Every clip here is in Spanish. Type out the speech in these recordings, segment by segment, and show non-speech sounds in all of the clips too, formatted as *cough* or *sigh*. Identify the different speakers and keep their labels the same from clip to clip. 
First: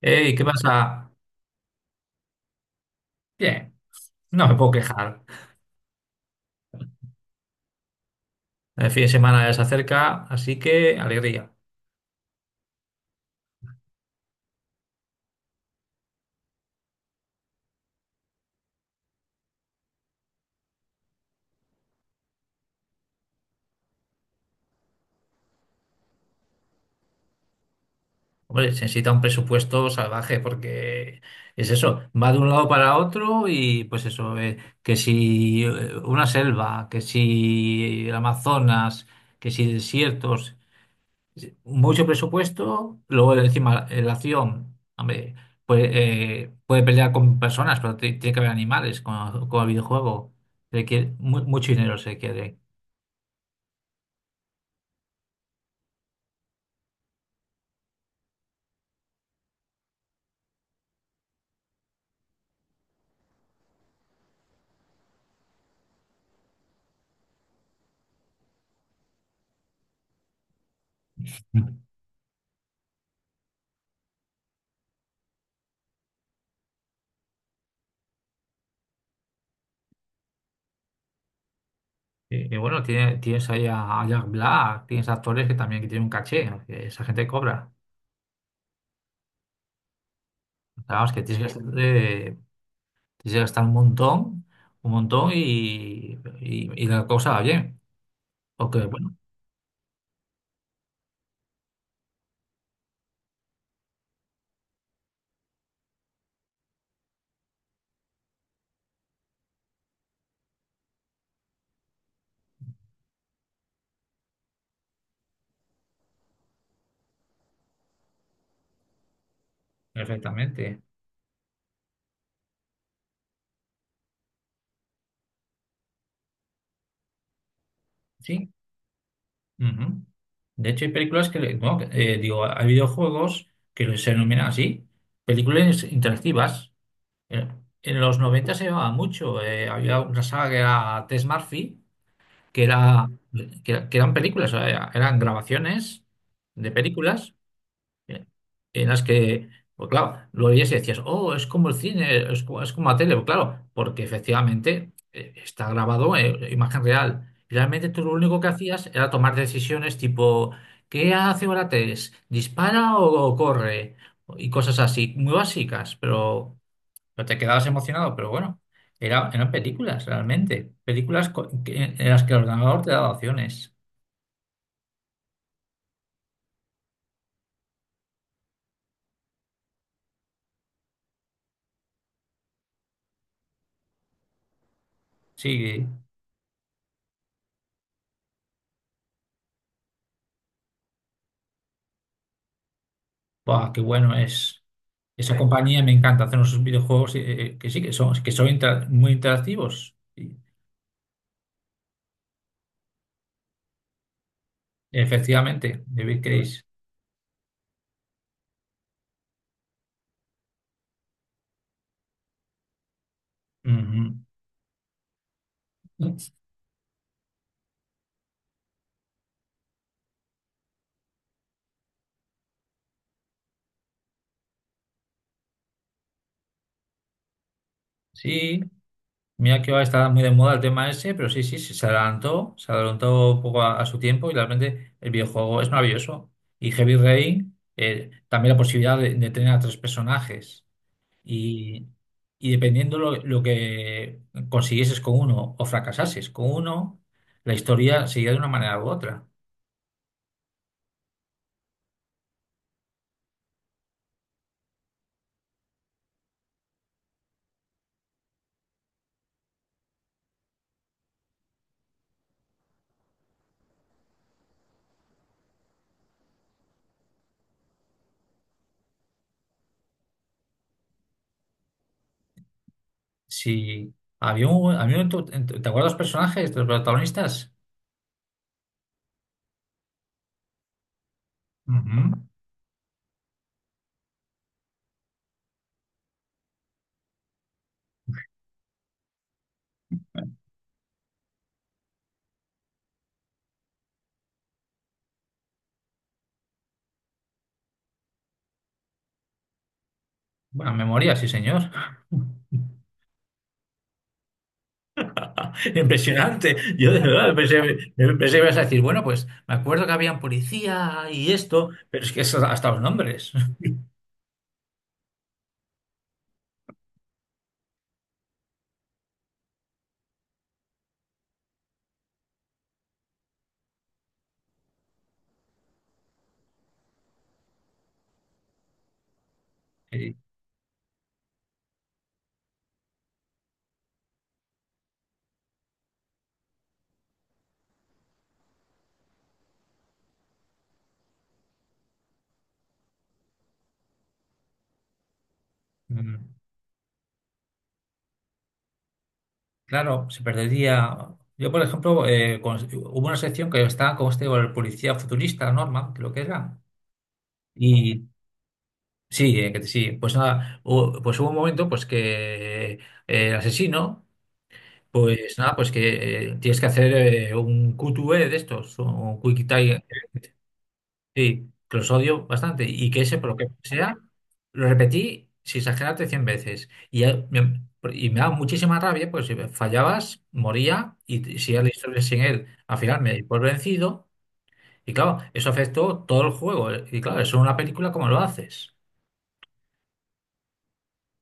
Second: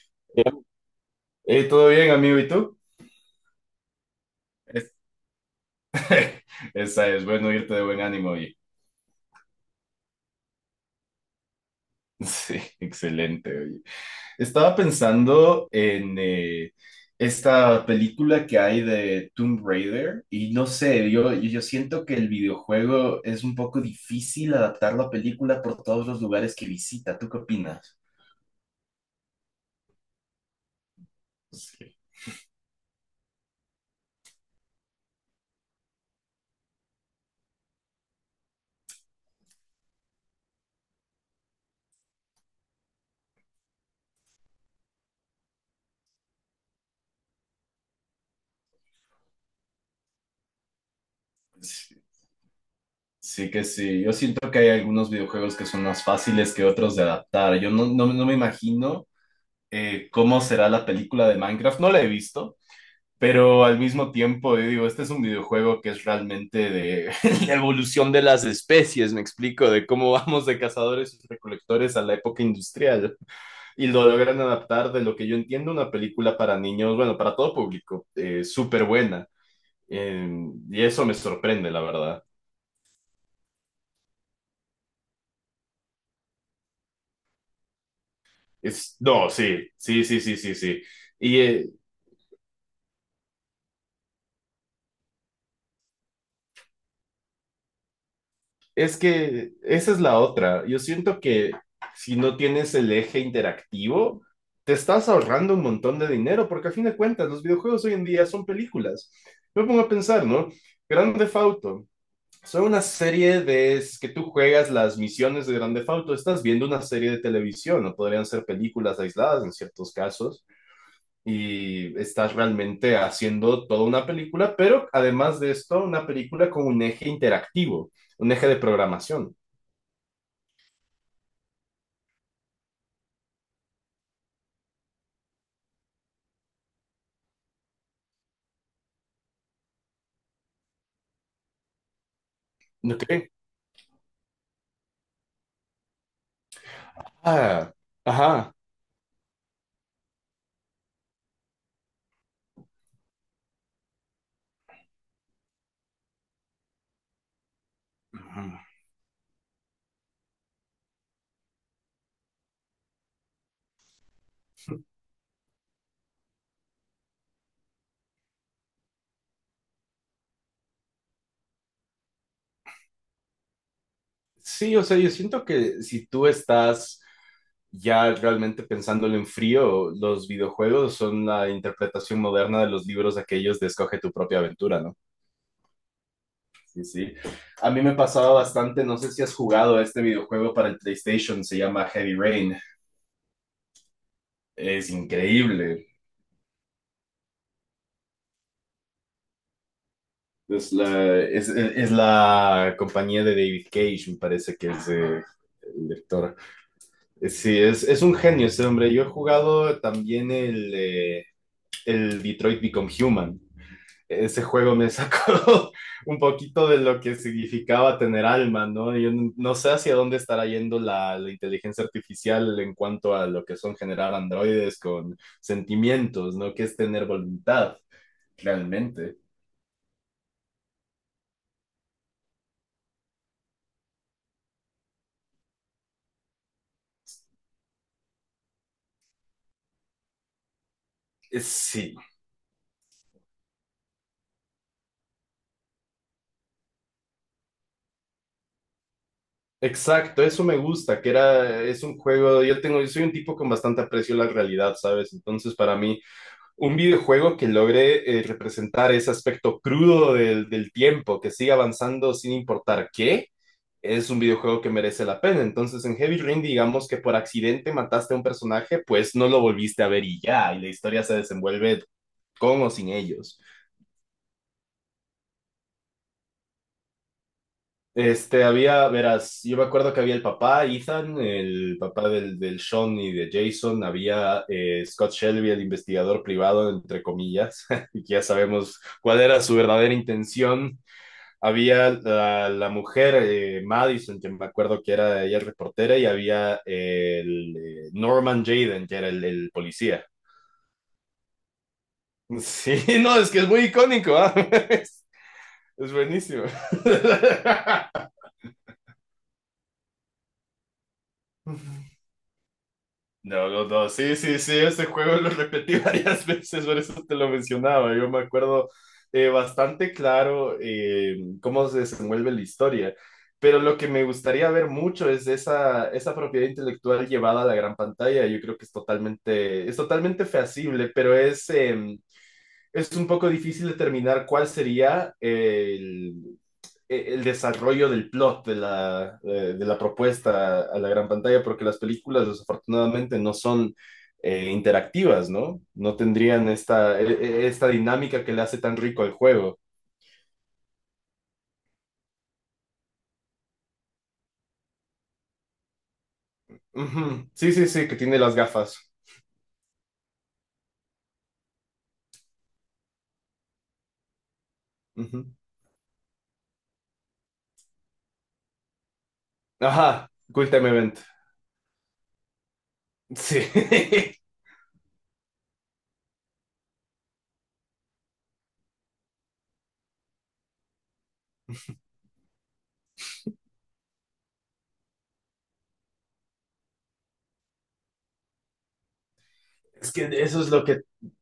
Speaker 1: Hey, ¿qué pasa?
Speaker 2: ¿Todo bien, amigo? ¿Y tú?
Speaker 1: Bien, no me puedo
Speaker 2: Es-
Speaker 1: quejar.
Speaker 2: esa es, bueno, irte de buen ánimo, oye. *laughs*
Speaker 1: El fin de semana ya se acerca, así que alegría.
Speaker 2: Sí, excelente, oye. Estaba pensando en esta película que hay de Tomb Raider y no sé, yo siento que el videojuego es un poco difícil adaptar la película por todos los lugares que visita. ¿Tú qué opinas?
Speaker 1: Hombre, se necesita un presupuesto salvaje porque es
Speaker 2: Sí,
Speaker 1: eso, va de un lado para otro y pues eso, que si una selva, que si el Amazonas, que si desiertos, mucho presupuesto, luego encima la acción, hombre, pues, puede pelear con personas, pero tiene que haber animales con el videojuego. Requiere, mucho dinero
Speaker 2: sí,
Speaker 1: se requiere.
Speaker 2: sí que sí. Yo siento que hay algunos videojuegos que son más fáciles que otros de adaptar. Yo no, no, no me imagino. Cómo será la película de Minecraft. No la he visto, pero al mismo tiempo yo digo, este es un videojuego que es realmente de *laughs* la evolución de las especies, me explico, de cómo vamos de cazadores y recolectores a la época industrial. Y lo logran adaptar de lo que yo entiendo una película para niños, bueno, para todo público, súper buena. Eh, y eso me sorprende, la verdad.
Speaker 1: Y bueno, tienes ahí a Jack Black, tienes actores que también que tienen un caché, que esa gente cobra.
Speaker 2: Es, no, sí, sí, sí, sí, sí,
Speaker 1: O
Speaker 2: sí.
Speaker 1: sea, vamos, que
Speaker 2: Y eh,
Speaker 1: tienes que gastar un montón y, y la cosa va bien. Porque,
Speaker 2: Es
Speaker 1: bueno,
Speaker 2: que esa es la otra. Yo siento que si no tienes el eje interactivo, te estás ahorrando un montón de dinero, porque a fin de cuentas los videojuegos hoy en día son películas. Me pongo a pensar, ¿no? Grand Theft Auto. Son una serie de es que tú juegas las misiones de Grand Theft Auto, estás viendo una serie de televisión, o podrían ser películas aisladas en ciertos casos,
Speaker 1: perfectamente.
Speaker 2: y estás realmente haciendo toda una película, pero además de esto, una película con un eje interactivo, un eje
Speaker 1: Sí.
Speaker 2: de programación.
Speaker 1: Ujú. De hecho, hay películas que, no, que, digo, hay videojuegos que se denominan así, películas interactivas. En los 90 se llevaba mucho. Había una saga que era Tess Murphy que
Speaker 2: ¿No qué?
Speaker 1: que eran películas, o sea, eran grabaciones de películas
Speaker 2: Ah,
Speaker 1: eh,
Speaker 2: ajá.
Speaker 1: en las que, pues claro, lo veías y decías, oh, es como el cine, es como la tele. Pues claro, porque efectivamente está grabado, imagen real. Y realmente tú lo único
Speaker 2: Ajá.
Speaker 1: que hacías era tomar decisiones tipo, ¿qué hace Orates? ¿Dispara o corre? Y cosas así, muy básicas, pero no te quedabas emocionado, pero bueno, eran películas realmente, películas en las que el ordenador te daba opciones.
Speaker 2: Sí, o sea, yo siento que si tú estás ya realmente pensándolo en frío, los videojuegos son la interpretación moderna de los libros aquellos de Escoge tu propia aventura, ¿no?
Speaker 1: Sí,
Speaker 2: Sí, sí. A mí me pasaba bastante, no sé si has jugado a este videojuego para el PlayStation, se llama Heavy Rain.
Speaker 1: buah, qué bueno es.
Speaker 2: Es
Speaker 1: Esa, sí, compañía
Speaker 2: increíble.
Speaker 1: me encanta. Hacer unos videojuegos, que sí, que son muy interactivos. Sí,
Speaker 2: Es la compañía de David Cage, me parece que es
Speaker 1: efectivamente,
Speaker 2: el
Speaker 1: David
Speaker 2: director.
Speaker 1: Case.
Speaker 2: Sí, es un genio ese hombre. Yo he jugado también el Detroit Become Human.
Speaker 1: Ujú.
Speaker 2: Ese juego me sacó *laughs* un poquito de lo que significaba tener alma, ¿no? Yo no sé hacia dónde estará yendo la inteligencia artificial en cuanto a lo que son generar androides con sentimientos, ¿no? Que es tener voluntad,
Speaker 1: Sí,
Speaker 2: realmente.
Speaker 1: mira que ahora está muy de moda el tema ese, pero sí, sí, sí, se adelantó un poco a su tiempo y realmente el videojuego es maravilloso. Y Heavy Rain, también la posibilidad de tener a tres personajes y,
Speaker 2: Sí,
Speaker 1: y dependiendo lo que consiguieses con uno o fracasases con uno, la historia seguía de una manera u otra.
Speaker 2: exacto, eso me gusta, que era, es un juego, yo soy un tipo con bastante aprecio a la realidad, ¿sabes? Entonces, para mí... un videojuego que logre representar ese aspecto crudo del tiempo, que siga avanzando sin importar qué, es un videojuego que merece la pena. Entonces, en Heavy Rain, digamos que por accidente mataste a un personaje, pues no lo volviste a ver y ya, y la historia se desenvuelve con o sin ellos.
Speaker 1: Si ¿te acuerdas de los personajes, de los protagonistas?
Speaker 2: Había, verás, yo me acuerdo que había el papá, Ethan, el papá
Speaker 1: Ujú.
Speaker 2: del Sean y de Jason, había Scott Shelby, el investigador privado, entre comillas, *laughs* y ya sabemos cuál era su verdadera intención. Había la mujer, Madison, que me acuerdo que era ella reportera, y había el Norman Jaden, que era el policía.
Speaker 1: Buena memoria, sí, señor.
Speaker 2: *laughs*
Speaker 1: *laughs*
Speaker 2: Sí, no, es que es muy icónico, ¿ah? *laughs* Es,
Speaker 1: *laughs*
Speaker 2: es buenísimo. *laughs*
Speaker 1: Impresionante. Yo de verdad pensé que ibas a decir, bueno, pues me acuerdo que había un policía y esto, pero es que eso, hasta los nombres.
Speaker 2: No,
Speaker 1: *laughs*
Speaker 2: los dos. Sí, sí, sí, ese juego lo repetí *laughs* varias veces, por eso te lo mencionaba. Yo me acuerdo bastante claro cómo se desenvuelve la historia, pero lo que me gustaría ver mucho es esa propiedad intelectual llevada a la gran pantalla. Yo creo que es
Speaker 1: Y,
Speaker 2: totalmente feasible, pero es un poco difícil determinar cuál sería el desarrollo del plot de la propuesta a la gran pantalla, porque las películas desafortunadamente no son interactivas, ¿no? No
Speaker 1: mm,
Speaker 2: tendrían esta dinámica que le hace tan rico al juego.
Speaker 1: claro, se perdería. Yo, por ejemplo, hubo una sección que estaba con este, con el policía futurista, Norman, creo que era.
Speaker 2: Ujú. Sí, sí, sí, que
Speaker 1: Y
Speaker 2: tiene las gafas.
Speaker 1: sí, que sí, pues nada, pues hubo un momento pues que el asesino,
Speaker 2: Ujú.
Speaker 1: pues nada, pues que tienes que hacer un QTE de estos, un Quick Time.
Speaker 2: Ajá, Quick Time Event.
Speaker 1: Sí, que los odio bastante y que ese, por lo
Speaker 2: Sí.
Speaker 1: que sea,
Speaker 2: *laughs*
Speaker 1: lo repetí sin exagerarte 100 veces. Y me daba muchísima rabia, pues si fallabas, moría y si era la historia sin él. Al final me di por vencido y claro, eso afectó todo el juego. Y claro, eso en una película, ¿cómo lo haces?
Speaker 2: Es que eso es lo que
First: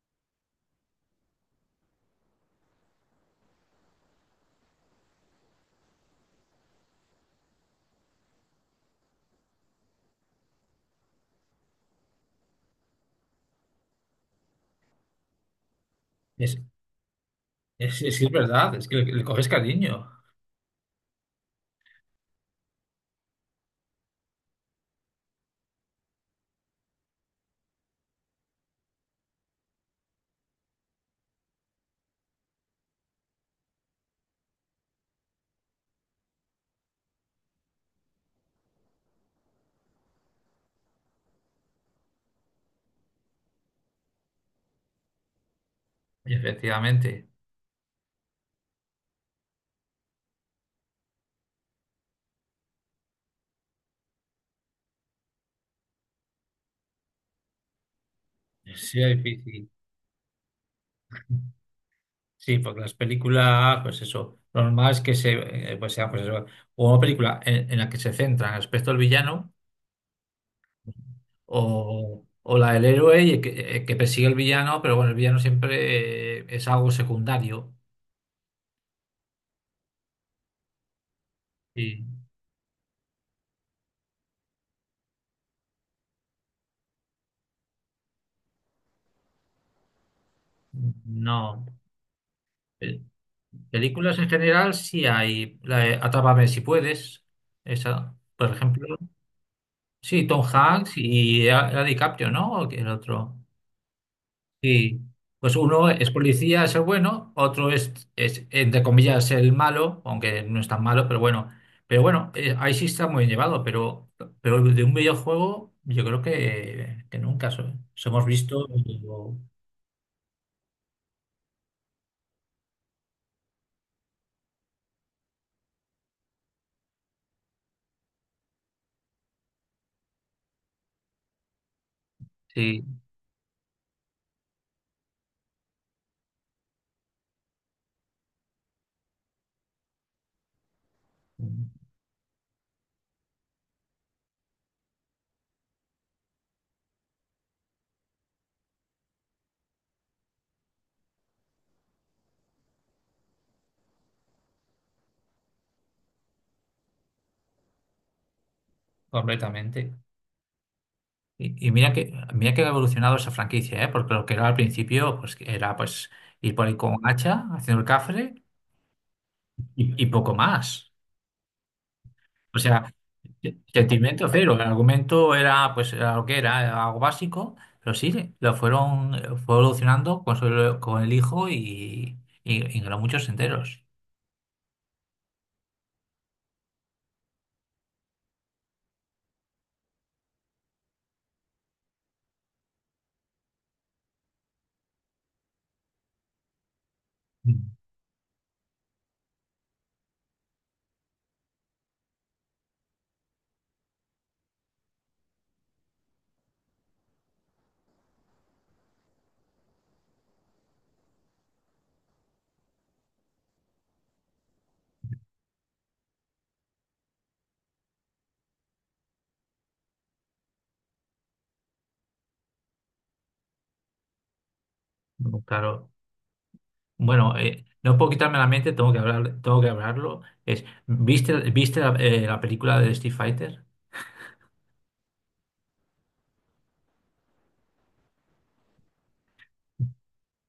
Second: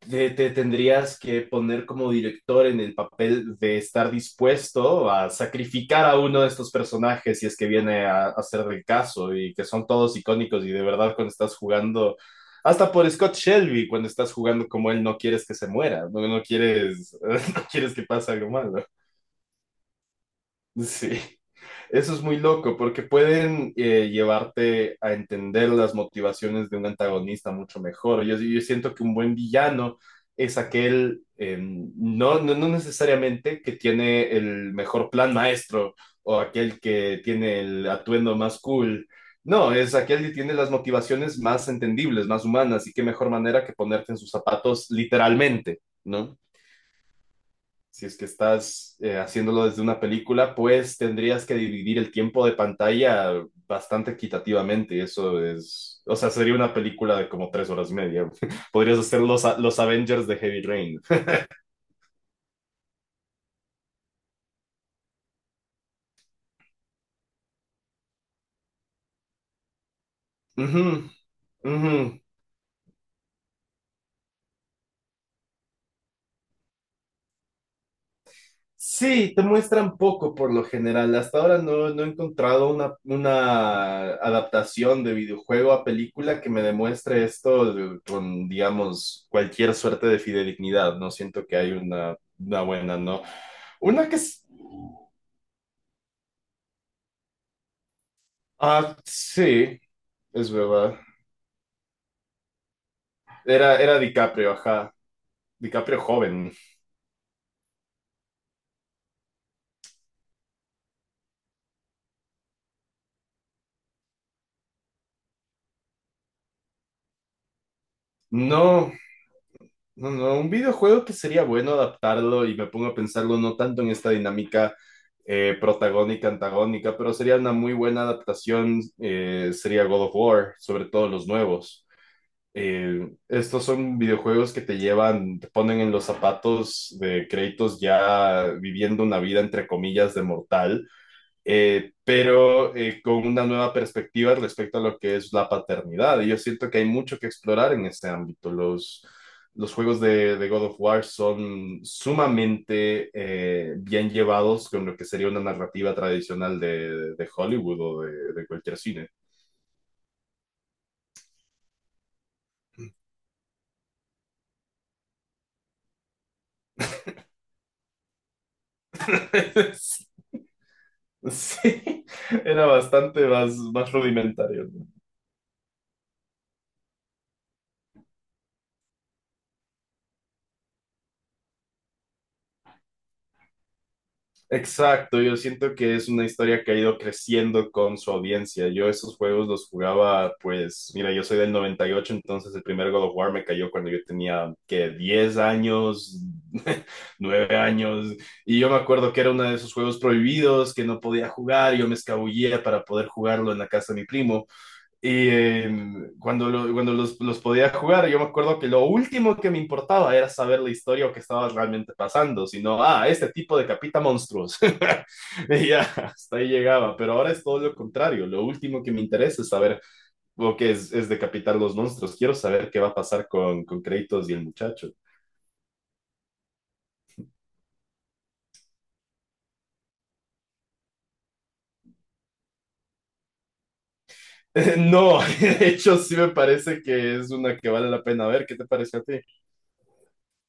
Speaker 2: te tendrías que poner como director en el papel de estar dispuesto a sacrificar a uno de estos personajes si es que viene a ser del caso y que son todos icónicos y de verdad cuando estás jugando, hasta por Scott Shelby, cuando estás jugando como él no quieres que se muera, no, no
Speaker 1: Es,
Speaker 2: quieres, *laughs* no quieres que
Speaker 1: es que es
Speaker 2: pase algo
Speaker 1: verdad,
Speaker 2: malo.
Speaker 1: es que le coges cariño,
Speaker 2: Sí. Eso es muy loco porque pueden llevarte a entender las motivaciones de un antagonista mucho mejor. Yo siento que un buen villano es aquel, no, no, no necesariamente que tiene el mejor plan maestro o aquel que tiene el atuendo más cool. No, es aquel que tiene las motivaciones más entendibles, más humanas, y qué mejor manera que ponerte en sus zapatos literalmente, ¿no?
Speaker 1: efectivamente.
Speaker 2: Si es que estás haciéndolo desde una película, pues tendrías que dividir el tiempo de pantalla bastante equitativamente. Eso es, o sea, sería una película de como 3 horas y media. *laughs* Podrías
Speaker 1: Sí,
Speaker 2: hacer
Speaker 1: es
Speaker 2: los,
Speaker 1: difícil.
Speaker 2: los Avengers de Heavy Rain.
Speaker 1: Sí, porque las películas, pues eso, lo normal es que pues sea, pues eso, o una película en la que se centra en el aspecto del villano
Speaker 2: Ujú, ujú.
Speaker 1: o la del héroe y que persigue al villano, pero bueno, el villano siempre es algo secundario.
Speaker 2: Sí, te muestran poco por lo general. Hasta ahora no, no
Speaker 1: Y
Speaker 2: he encontrado una adaptación de videojuego a película que me demuestre esto de- con, digamos, cualquier suerte de fidedignidad. No siento que
Speaker 1: no.
Speaker 2: hay una buena,
Speaker 1: Pel-
Speaker 2: ¿no? Una que
Speaker 1: Películas en
Speaker 2: es...
Speaker 1: general sí hay. La de Atrápame si puedes, esa, por
Speaker 2: Ah,
Speaker 1: ejemplo.
Speaker 2: sí,
Speaker 1: Sí, Tom
Speaker 2: es
Speaker 1: Hanks
Speaker 2: verdad.
Speaker 1: y era DiCaprio, ¿no? ¿O el otro?
Speaker 2: Era DiCaprio, ajá.
Speaker 1: Sí, pues uno
Speaker 2: DiCaprio
Speaker 1: es
Speaker 2: joven.
Speaker 1: policía, es el bueno, otro es, entre comillas, el malo, aunque no es tan malo, pero bueno. Pero bueno, ahí sí está muy bien llevado, pero, de un videojuego yo creo que nunca somos visto,
Speaker 2: No, no, no, un videojuego que sería bueno adaptarlo y me pongo a pensarlo no tanto en esta dinámica protagónica, antagónica, pero sería una muy buena adaptación, sería God of War, sobre todo los nuevos.
Speaker 1: sí,
Speaker 2: Estos son videojuegos que te llevan, te ponen en los zapatos de Kratos ya viviendo una vida entre comillas de mortal pero con una nueva perspectiva respecto a lo que es la paternidad. Y yo siento que hay mucho que explorar en este ámbito. Los juegos de God of War son sumamente bien llevados con lo que sería una narrativa tradicional de Hollywood o de cualquier cine.
Speaker 1: completamente. Y mira que, ha evolucionado esa franquicia, ¿eh? Porque lo que era al principio, pues que era, pues ir por ahí con hacha, haciendo el cafre y
Speaker 2: *laughs*
Speaker 1: poco más.
Speaker 2: Sí,
Speaker 1: O
Speaker 2: era
Speaker 1: sea,
Speaker 2: bastante más
Speaker 1: sentimiento cero, el
Speaker 2: rudimentario, ¿no?
Speaker 1: argumento era, pues era lo que era, era algo básico, pero sí, lo fueron fue evolucionando con, con el hijo y ganó muchos enteros.
Speaker 2: Exacto, yo siento que es una historia que ha ido creciendo con su audiencia. Yo esos juegos los jugaba, pues, mira, yo soy del 98, entonces el primer God of War me cayó cuando yo tenía, que 10 años, *laughs* nueve
Speaker 1: Mm.
Speaker 2: años, y yo me acuerdo que era uno de esos juegos prohibidos que no podía jugar, yo me escabullía para poder jugarlo en la casa de mi primo, y cuando los podía jugar, yo me acuerdo que lo último que me importaba era saber la historia o qué estaba realmente pasando, sino, ah, este tipo decapita monstruos. *laughs* Y ya, hasta ahí llegaba, pero ahora es todo lo contrario. Lo último que me interesa es saber lo que es decapitar los monstruos. Quiero saber qué va a pasar con Kratos y el muchacho.
Speaker 1: Claro. Bueno, no puedo quitarme la mente, tengo que hablarlo. Es, viste la película de Street Fighter?
Speaker 2: *laughs* No, *laughs* de hecho sí me parece que es una que vale la pena ver. ¿Qué te parece a ti?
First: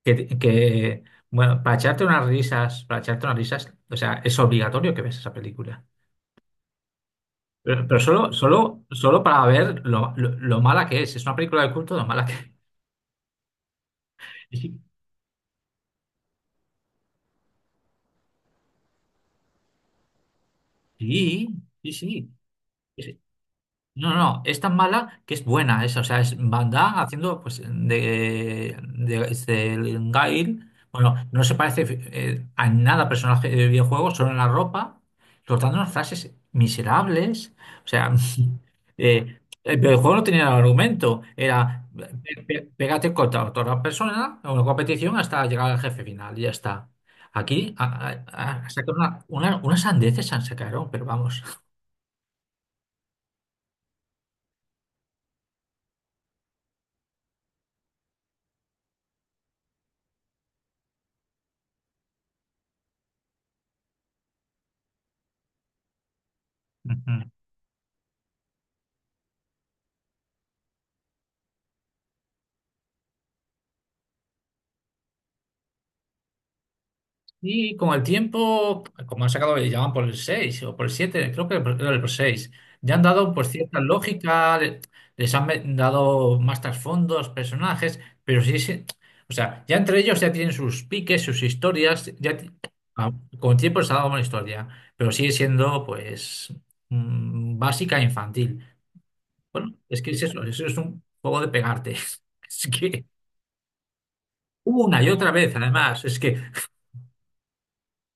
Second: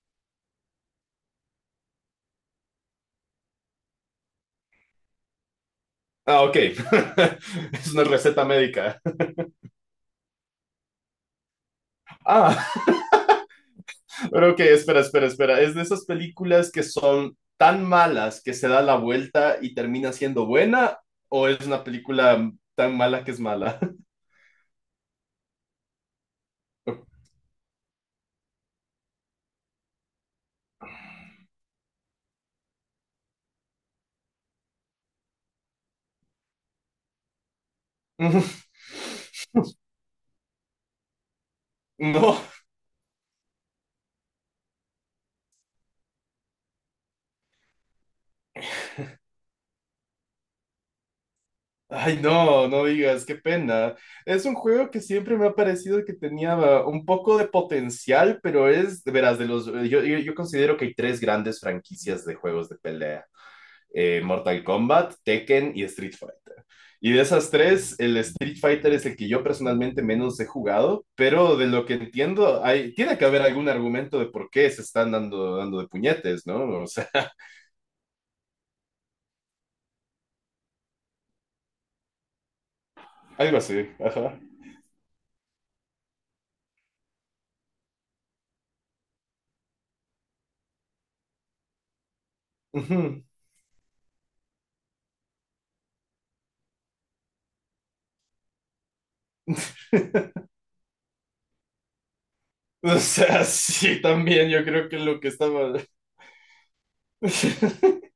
Speaker 1: Que, que, bueno, para echarte unas risas, para echarte unas risas, o sea, es obligatorio que veas esa película.
Speaker 2: Ah, ok. *laughs*
Speaker 1: Pero
Speaker 2: Es
Speaker 1: pero
Speaker 2: una
Speaker 1: solo,
Speaker 2: receta
Speaker 1: solo,
Speaker 2: médica.
Speaker 1: solo para ver lo mala que es. Es una película de culto, lo mala que *laughs*
Speaker 2: Ah, pero ok,
Speaker 1: es.
Speaker 2: espera, espera, espera. ¿Es de esas películas que son tan malas que se da la vuelta y termina siendo buena,
Speaker 1: Sí,
Speaker 2: o es una
Speaker 1: sí, sí.
Speaker 2: película tan
Speaker 1: Sí.
Speaker 2: mala que es mala?
Speaker 1: No, no, es tan mala que es buena esa. O sea, es Van Damme haciendo pues este, el Gail. Bueno, no se parece a nada personaje de videojuego, solo en la ropa, soltando unas frases miserables. O sea,
Speaker 2: *laughs*
Speaker 1: *laughs* el videojuego no tenía argumento, era
Speaker 2: No,
Speaker 1: pégate contra otra persona en una competición hasta llegar al jefe final, y ya está. Aquí sacaron unas sandeces, se sacaron, pero vamos.
Speaker 2: ay no, no digas, qué pena. Es un juego que siempre me ha parecido que tenía un poco de potencial, pero es, verás, yo considero que hay tres grandes franquicias de juegos de pelea. Mortal Kombat, Tekken y Street Fighter. Y de
Speaker 1: *laughs*
Speaker 2: esas tres, el Street Fighter es el que yo personalmente menos he jugado, pero de lo que entiendo, tiene que haber algún argumento de por qué se están dando de puñetes, ¿no? O sea,
Speaker 1: Y con el tiempo, como han sacado, ya van por el 6 o por el siete, creo que era el seis. Ya han dado
Speaker 2: *laughs*
Speaker 1: pues
Speaker 2: algo
Speaker 1: cierta
Speaker 2: así, ajá.
Speaker 1: lógica. Les han dado más trasfondos, personajes, pero sí, sí, o sea, ya entre ellos ya tienen sus piques, sus historias, ah,
Speaker 2: Ujú.
Speaker 1: con el tiempo les ha dado una historia, pero sigue siendo pues básica e infantil. Bueno, es que es eso, eso es un juego de pegarte. *laughs* Es
Speaker 2: O
Speaker 1: que
Speaker 2: sea, *laughs* sí, también yo creo que
Speaker 1: una y
Speaker 2: lo que
Speaker 1: otra vez,
Speaker 2: estaba...
Speaker 1: además, es que
Speaker 2: *laughs*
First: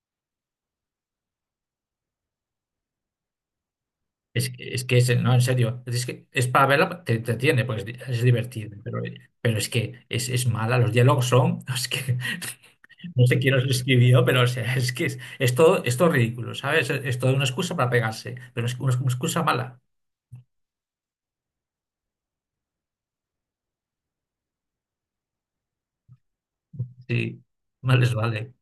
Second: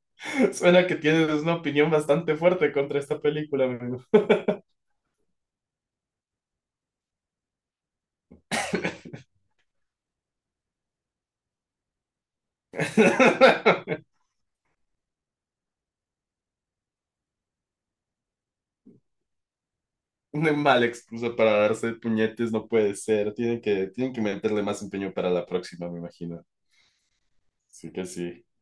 Speaker 2: Suena que tienes una opinión bastante fuerte contra esta película, amigo.
Speaker 1: Es que no, en serio, es que es para verla, te entretiene, pues es divertido, pero, es que es mala, los diálogos son, *laughs* es que no sé quién los
Speaker 2: *laughs*
Speaker 1: escribió, pero o sea, es que es todo ridículo, ¿sabes? Es toda una excusa para pegarse, pero es una excusa mala,
Speaker 2: Una mala excusa para darse puñetes, no puede ser. Tienen que meterle más empeño para la próxima, me imagino.
Speaker 1: sí,
Speaker 2: Así
Speaker 1: mal
Speaker 2: que
Speaker 1: les
Speaker 2: sí.
Speaker 1: vale.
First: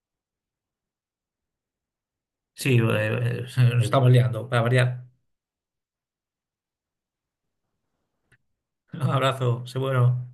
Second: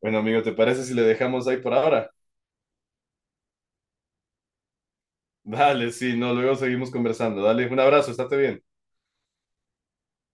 Speaker 2: Bueno, amigo, ¿te parece si le dejamos ahí por ahora?
Speaker 1: Sí, nos estamos liando, para variar.
Speaker 2: Dale, sí, no, luego seguimos conversando. Dale, un abrazo, estate bien.
Speaker 1: *laughs* Un abrazo, seguro.